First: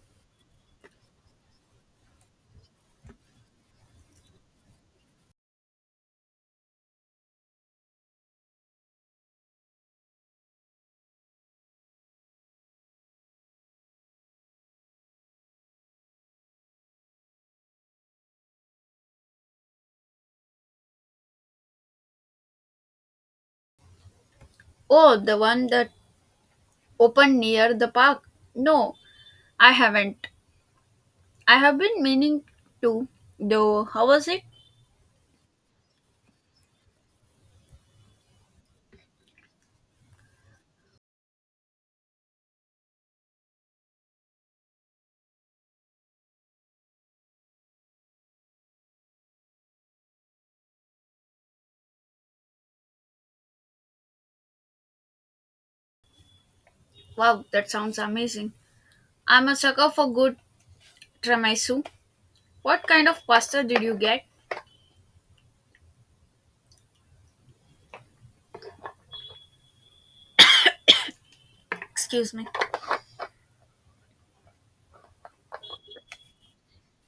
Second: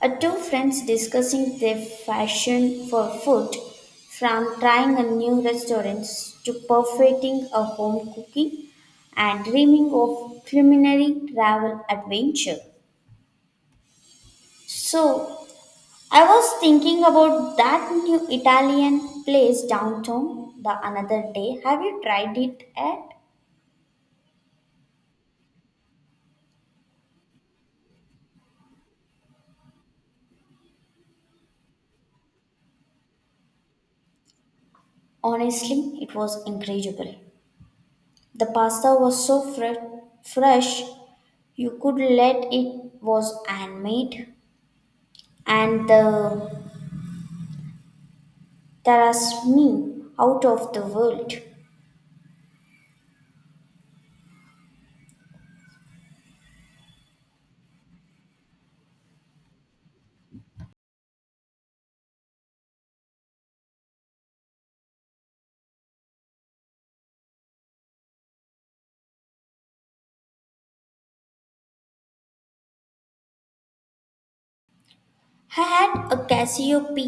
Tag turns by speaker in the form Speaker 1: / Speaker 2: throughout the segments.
Speaker 1: Two friends discussing their fashion for food, from trying a new restaurant to perfecting a home cooking and dreaming of culinary travel adventure. So, I was thinking about that new Italian place downtown the another day. Have you tried it yet?
Speaker 2: Oh, the one that opened near the park. No, I haven't. I have been meaning to, though. How was it?
Speaker 1: Honestly, it was incredible. The pasta was so fresh, you could let it was handmade. And the me out of the world.
Speaker 2: Wow, that sounds amazing. I'm a sucker for good tiramisu. What kind of pasta did you get? Excuse me.
Speaker 1: I had a Cassiope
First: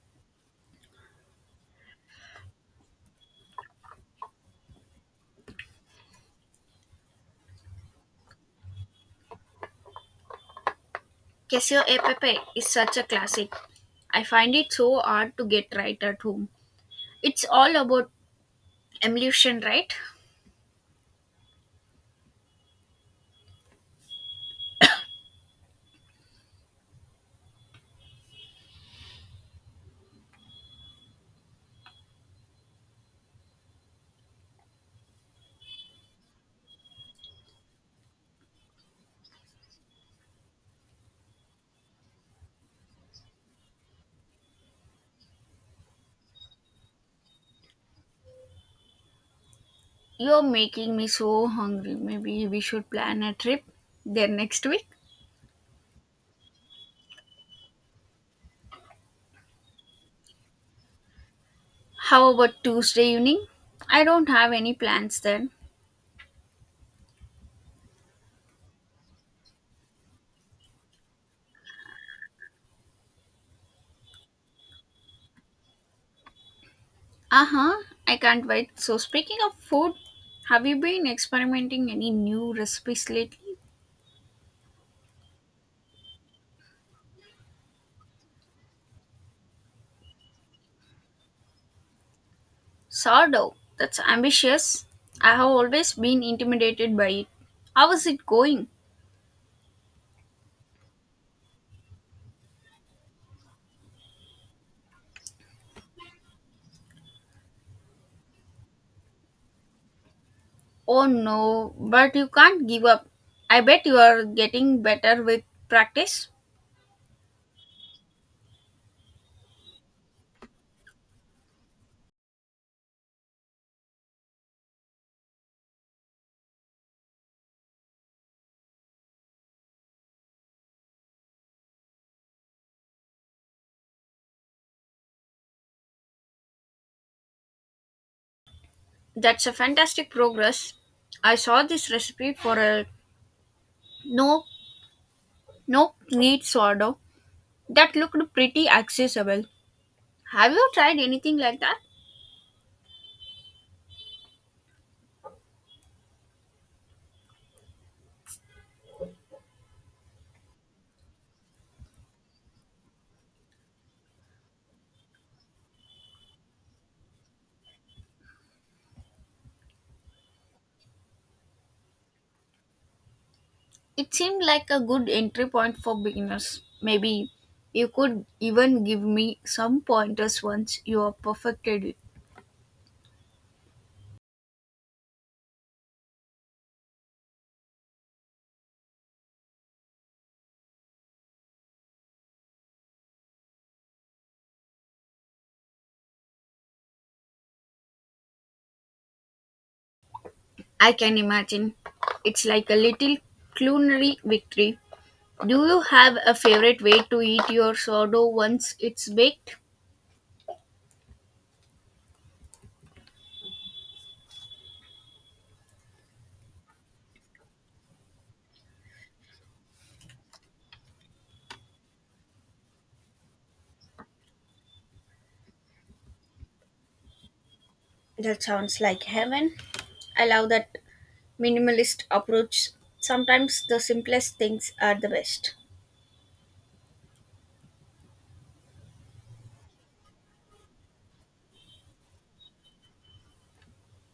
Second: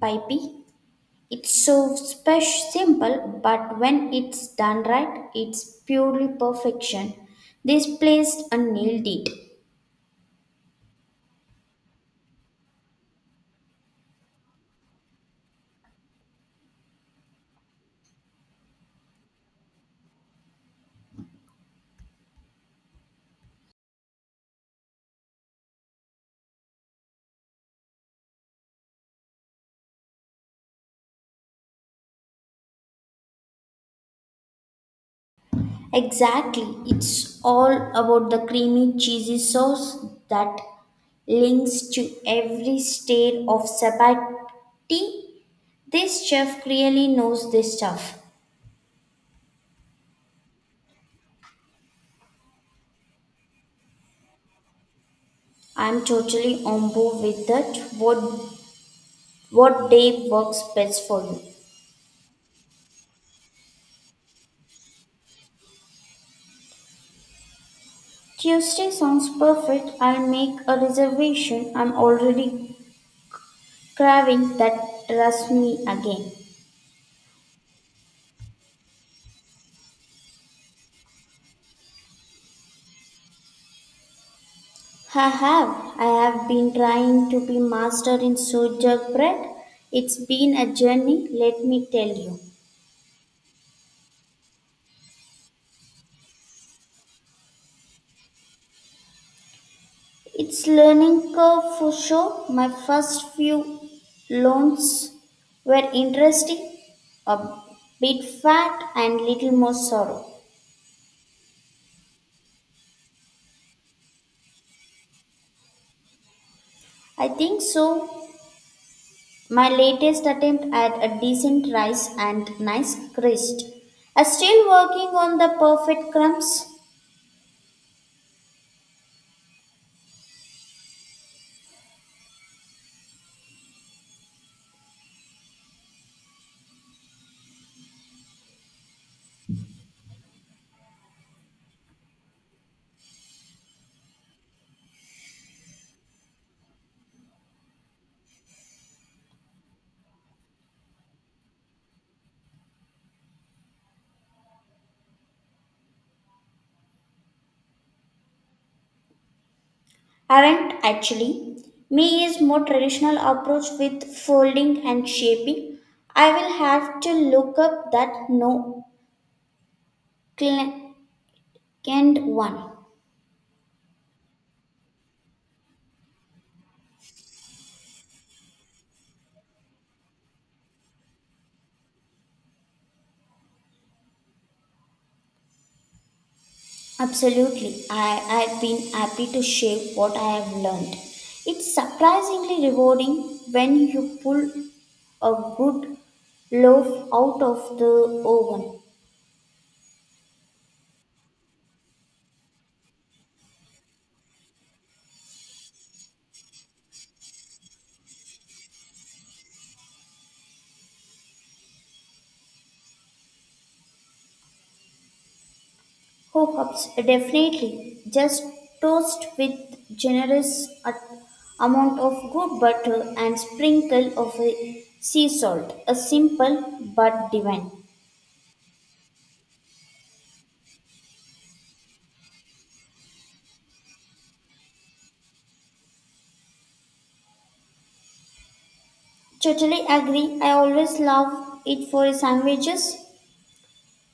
Speaker 1: pipe. It's so special, simple, but when it's done right, it's purely perfection. This place and nailed it.
Speaker 2: Queso e pepe is such a classic. I find it so hard to get right at home. It's all about emulsion, right?
Speaker 1: Exactly, it's all about the creamy, cheesy sauce that links to every state of sabati. This chef really knows this stuff.
Speaker 2: You're making me so hungry. Maybe we should plan a trip there next week.
Speaker 1: I'm totally on board with that. What day works best for you?
Speaker 2: How about Tuesday evening? I don't have any plans then.
Speaker 1: Tuesday sounds perfect. I'll make a reservation. I'm already craving that rasmi again.
Speaker 2: Uh huh, I can't wait. So, speaking of food, have you been experimenting any new recipes lately?
Speaker 1: I have. I have been trying to be master in soja bread. It's been a journey, let me tell you.
Speaker 2: Sourdough, that's ambitious. I have always been intimidated by it. How is it going?
Speaker 1: It's learning curve for sure. My first few loans were interesting, a bit fat and little more sorrow.
Speaker 2: Oh no, but you can't give up. I bet you are getting better with practice.
Speaker 1: I think so. My latest attempt at a decent rise and nice crisp. I'm still working on the perfect crumbs.
Speaker 2: That's a fantastic progress. I saw this recipe for a no, no need sourdough. That looked pretty accessible. Have you tried anything like that?
Speaker 1: Aren't actually. Me is more traditional approach with folding and shaping. I will have to look up that no canned one.
Speaker 2: It seemed like a good entry point for beginners. Maybe you could even give me some pointers once you have perfected it.
Speaker 1: Absolutely. I've been happy to share what I have learned. It's surprisingly rewarding when you pull a good loaf out of the oven.
Speaker 2: I can imagine. It's like a little culinary victory. Do you have a favorite way to eat your sourdough once it's baked?
Speaker 1: Oh, definitely. Just toast with generous amount of good butter and sprinkle of a sea salt. A simple but divine.
Speaker 2: That sounds like heaven. I love that minimalist approach. Sometimes the simplest things are the best.
Speaker 1: Totally agree. I always love it for sandwiches.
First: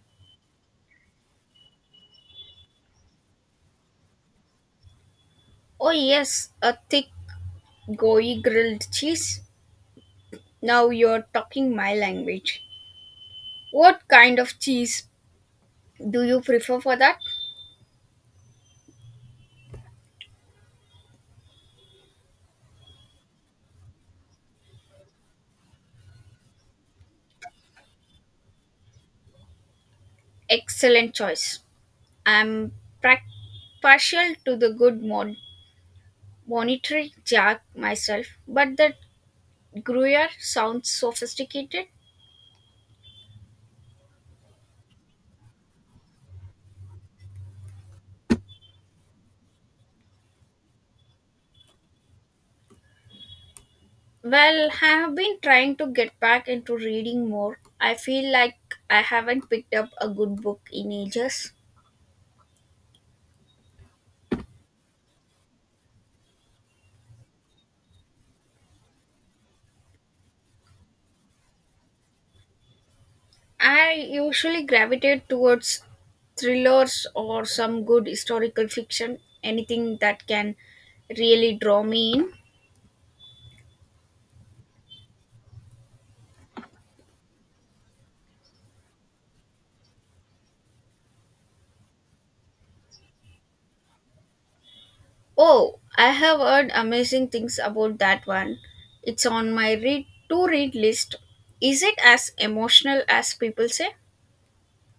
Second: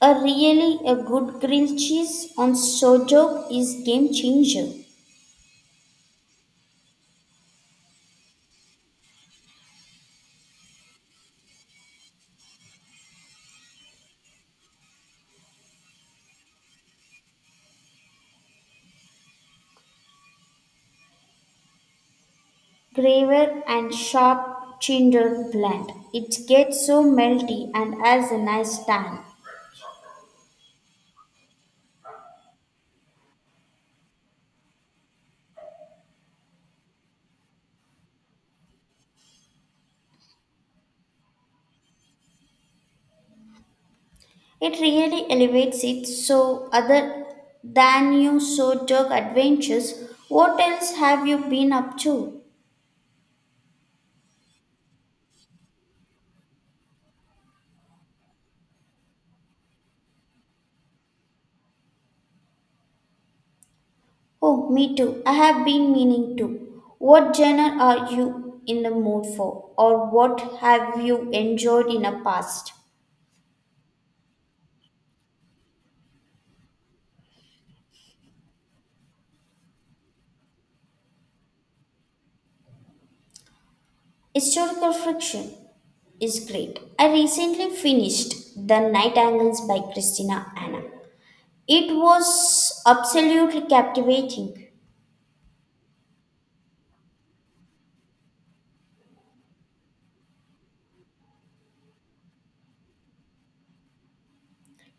Speaker 1: A really a good grilled cheese on sourdough is game changer.
Speaker 2: Oh, yes, a thick Goyi grilled cheese? Now you're talking my language. What kind of cheese do you prefer for that?
Speaker 1: Graver and sharp cinder blend. It gets so melty and has a nice tan.
Speaker 2: Excellent choice. I'm prac partial to the good monetary jack myself, but the Gruyere sounds sophisticated.
Speaker 1: It really elevates it. So other than your sourdough adventures, what else have you been up to?
Speaker 2: Well, I have been trying to get back into reading more. I feel like I haven't picked up a good book in ages.
Speaker 1: Oh, me too. I have been meaning to. What genre are you in the mood for, or what have you enjoyed in the past?
Speaker 2: I usually gravitate towards thrillers or some good historical fiction, anything that can really draw me in.
Speaker 1: Historical fiction is great. I recently finished The Night Angles by Christina Anna. It was absolutely captivating.
Speaker 2: Oh, I have heard amazing things about that one. It's on my read to read list. Is it as emotional as people say?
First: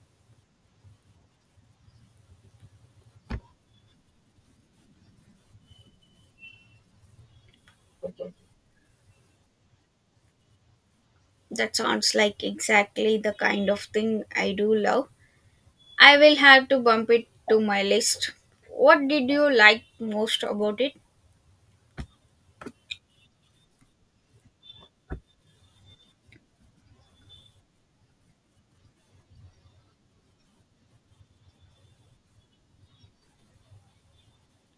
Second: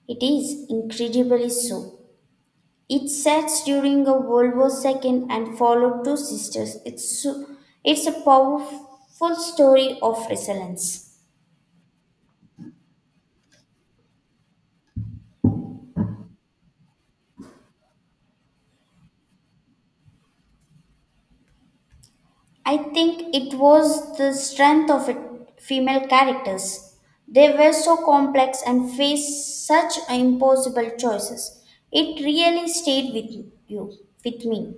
Speaker 1: It is incredibly so. It sets during a World War II and followed two sisters. It's a powerful story of resilience.
Speaker 2: That sounds like exactly the kind of thing I do love. I will have to bump it to my list. What did you like most about it?
Speaker 1: I think it was the strength of it, female characters. They were so complex and faced such impossible choices. It really stayed with you, with me.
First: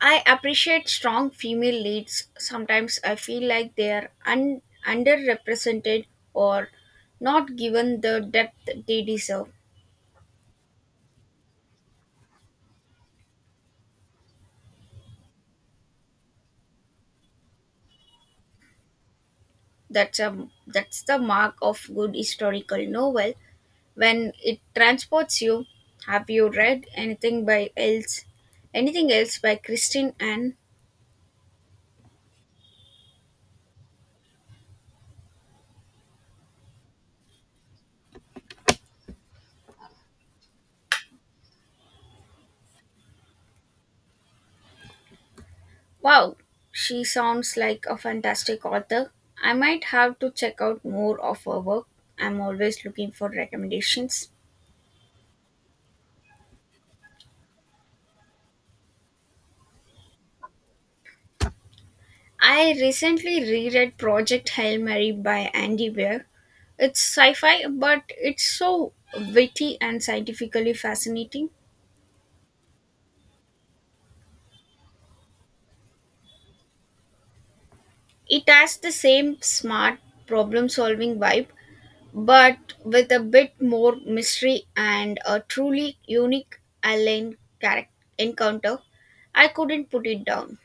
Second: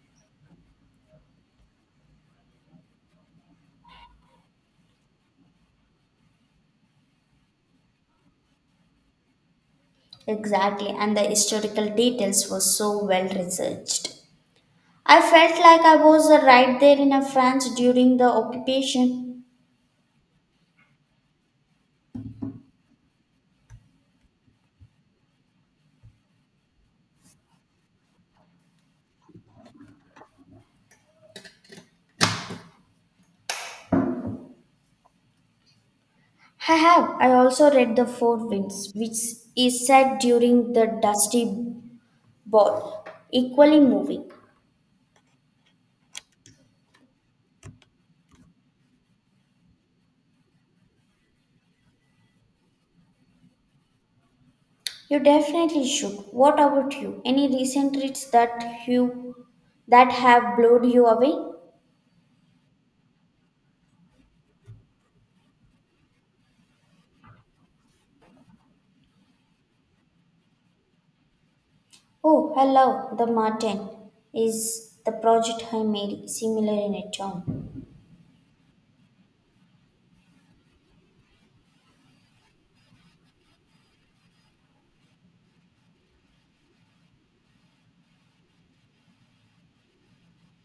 Speaker 2: I appreciate strong female leads. Sometimes I feel like they are underrepresented or not given the depth they deserve.
Speaker 1: Exactly, and the historical details were so well researched. I felt like I was right there in France during the occupation.
Speaker 2: That's a that's the mark of good historical novel when it transports you. Have you read anything by else? Anything else by Christine Anne?
Speaker 1: I have. I also read The Four Winds, which is set during the Dusty Ball. Equally moving.
Speaker 2: Wow, she sounds like a fantastic author. I might have to check out more of her work. I'm always looking for recommendations.
Speaker 1: You definitely should. What about you? Any recent reads that you that have blown you away?
Speaker 2: I recently reread Project Hail Mary by Andy Weir. It's sci fi, but it's so witty and scientifically fascinating.
Speaker 1: Oh, hello, the Martin is the project I made similar in a tone.
Speaker 2: It has the same smart problem solving vibe, but with a bit more mystery and a truly unique alien character encounter. I couldn't put it down.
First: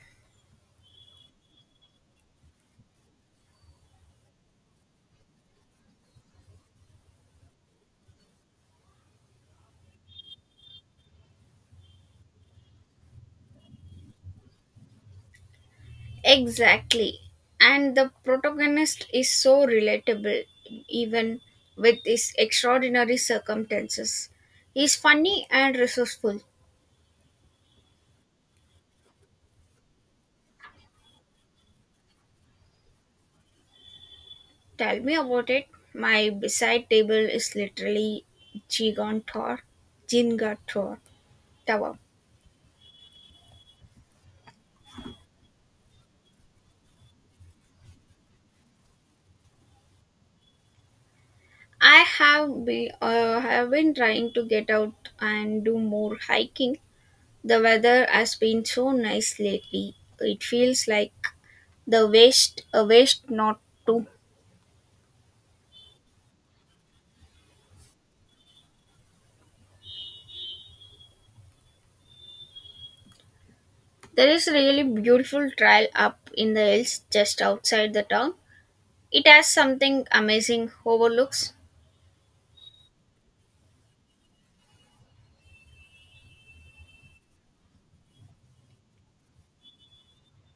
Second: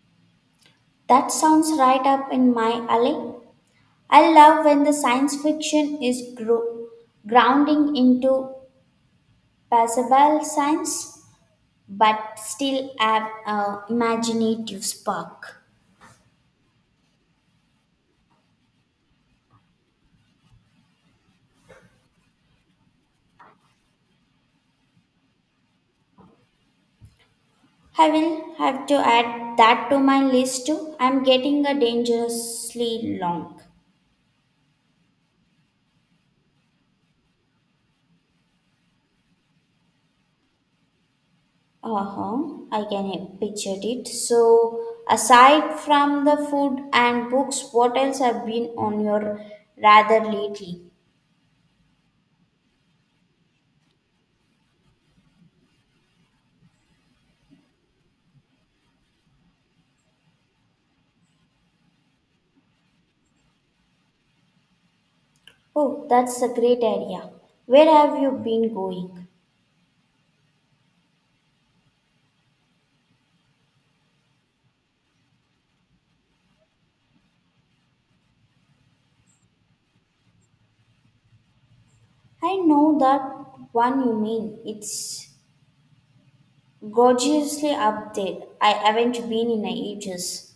Speaker 1: That sounds right up in my alley. I love when the science fiction is grounding into passable science, but still have a imaginative spark.
Speaker 2: Exactly. And the protagonist is so relatable, even with his extraordinary circumstances. He's funny and resourceful.
Speaker 1: I will have to add that to my list too. I'm getting a dangerously long.
Speaker 2: Tell me about it. My beside table is literally Gigantor, Gingator Tower.
Speaker 1: Uh huh. I can picture it. So, aside from the food and books, what else have been on your rather lately?
Speaker 2: I have been trying to get out and do more hiking. The weather has been so nice lately. It feels like a waste not to.
Speaker 1: Oh, that's a great idea. Where have you been going?
Speaker 2: There is a really beautiful trail up in the hills just outside the town. It has something amazing overlooks.
Speaker 1: I know that one you mean. It's gorgeously up there. I haven't been in ages.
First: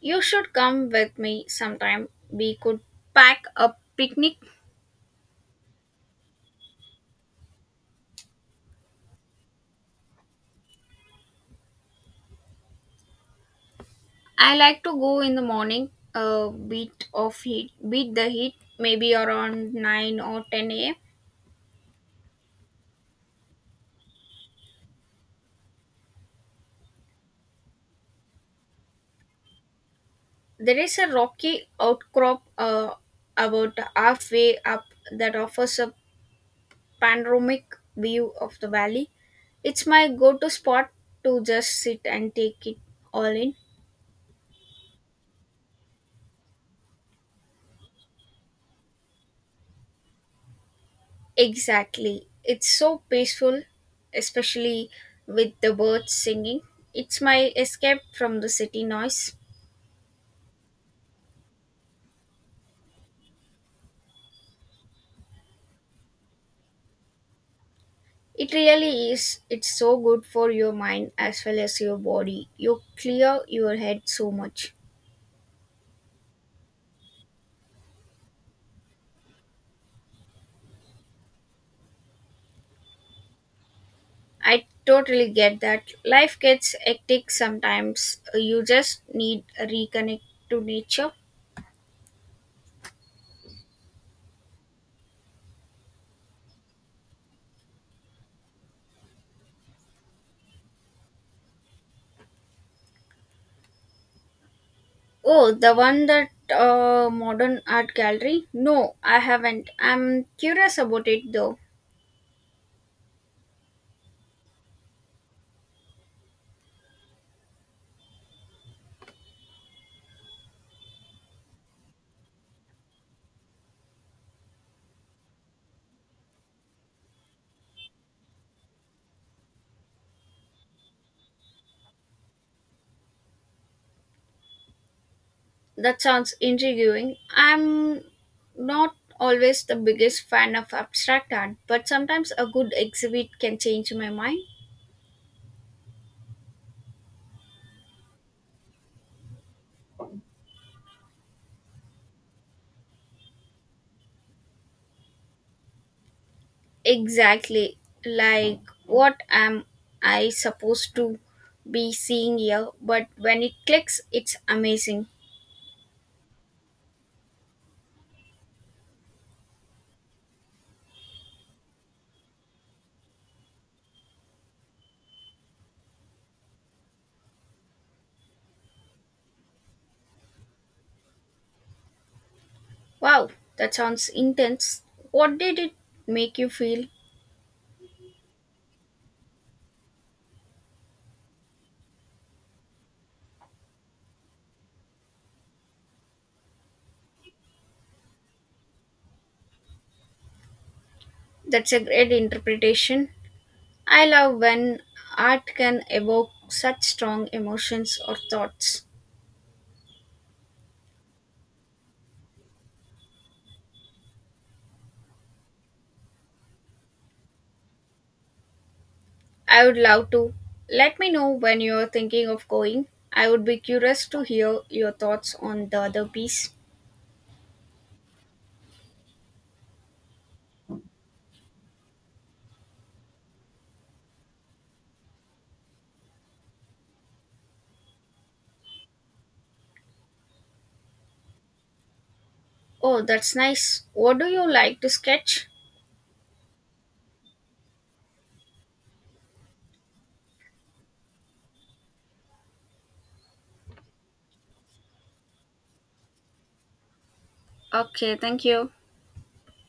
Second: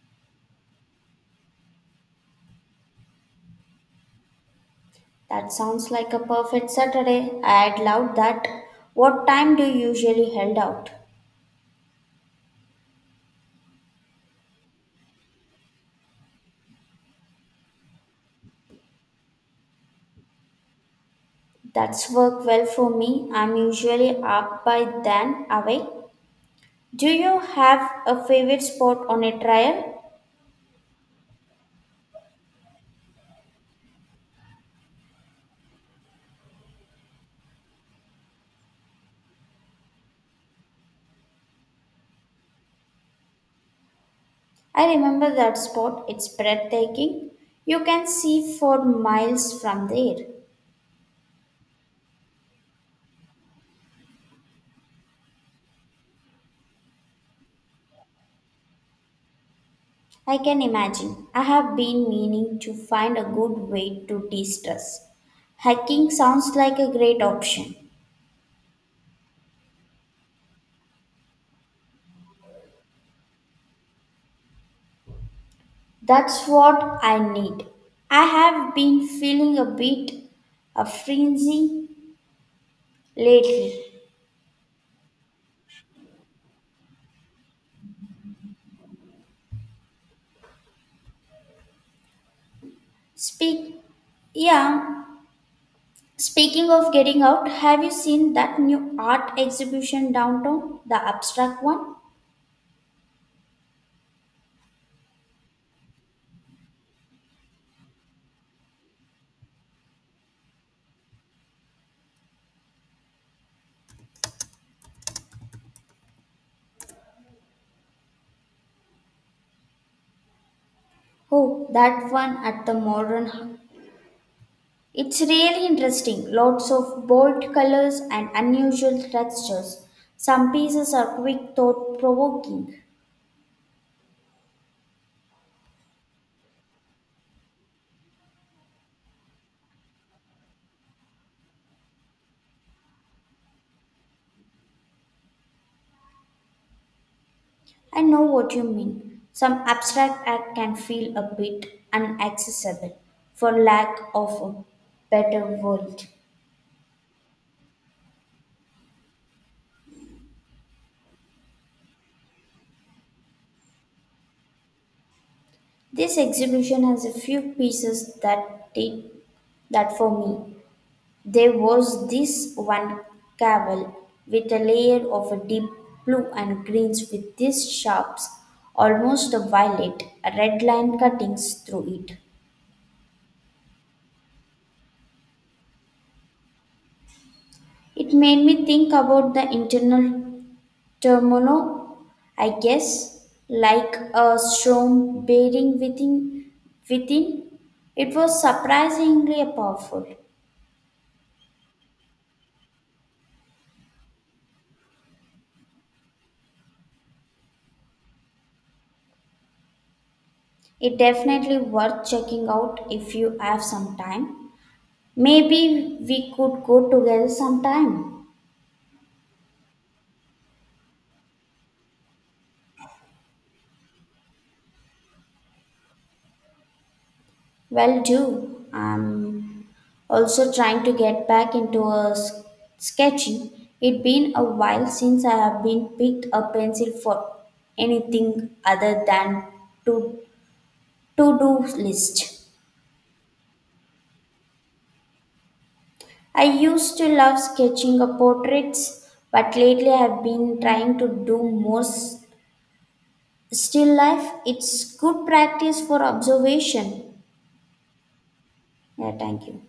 Speaker 2: You should come with me sometime. We could pack a picnic.
Speaker 1: That sounds like a perfect Saturday. I'd love that. What time do you usually held out?
Speaker 2: I like to go in the morning, a bit of heat, beat the heat, maybe around 9 or 10 a.m.
Speaker 1: That's worked well for me. I'm usually up by then away. Do you have a favorite spot on a trail?
Speaker 2: There is a rocky outcrop about halfway up that offers a panoramic view of the valley. It's my go to spot to just sit and take it all in.
Speaker 1: I remember that spot. It's breathtaking. You can see for miles from there.
Speaker 2: Exactly. It's so peaceful, especially with the birds singing. It's my escape from the city noise.
Speaker 1: I can imagine. I have been meaning to find a good way to de stress. Hiking sounds like a great option.
Speaker 2: It really is. It's so good for your mind as well as your body. You clear your head so much.
Speaker 1: That's what I need. I have been feeling a bit of frenzy lately.
Speaker 2: I totally get that. Life gets hectic sometimes. You just need a reconnect to nature.
Speaker 1: Speak, yeah. Speaking of getting out, have you seen that new art exhibition downtown? The abstract one?
Speaker 2: Oh, the one that modern art gallery? No, I haven't. I'm curious about it though.
Speaker 1: Oh, that one at the modern hub. It's really interesting. Lots of bold colors and unusual textures. Some pieces are quick thought provoking.
Speaker 2: That sounds intriguing. I'm not always the biggest fan of abstract art, but sometimes a good exhibit can change my mind.
Speaker 1: I know what you mean. Some abstract art can feel a bit inaccessible for lack of a better word.
Speaker 2: Exactly. Like what am I supposed to be seeing here? But when it clicks, it's amazing.
Speaker 1: This exhibition has a few pieces that did that for me. There was this one cavil with a layer of a deep blue and greens with these sharps, almost a violet, a red line cuttings through it.
Speaker 2: Wow, that sounds intense. What did it make you feel?
Speaker 1: It made me think about the internal Termono, I guess, like a storm bearing within. It was surprisingly powerful.
Speaker 2: That's a great interpretation. I love when art can evoke such strong emotions or thoughts.
Speaker 1: It definitely worth checking out if you have some time. Maybe we could go together sometime.
Speaker 2: I would love to. Let me know when you're thinking of going. I would be curious to hear your thoughts on the other piece.
Speaker 1: Well, do. I'm also trying to get back into a sketching. It's been a while since I have been picked a pencil for anything other than to To do list.
Speaker 2: Oh, that's nice. What do you like to sketch?
Speaker 1: I used to love sketching of portraits, but lately I've been trying to do more still life. It's good practice for observation.
Speaker 2: Okay, thank you.
Speaker 1: Yeah, thank you.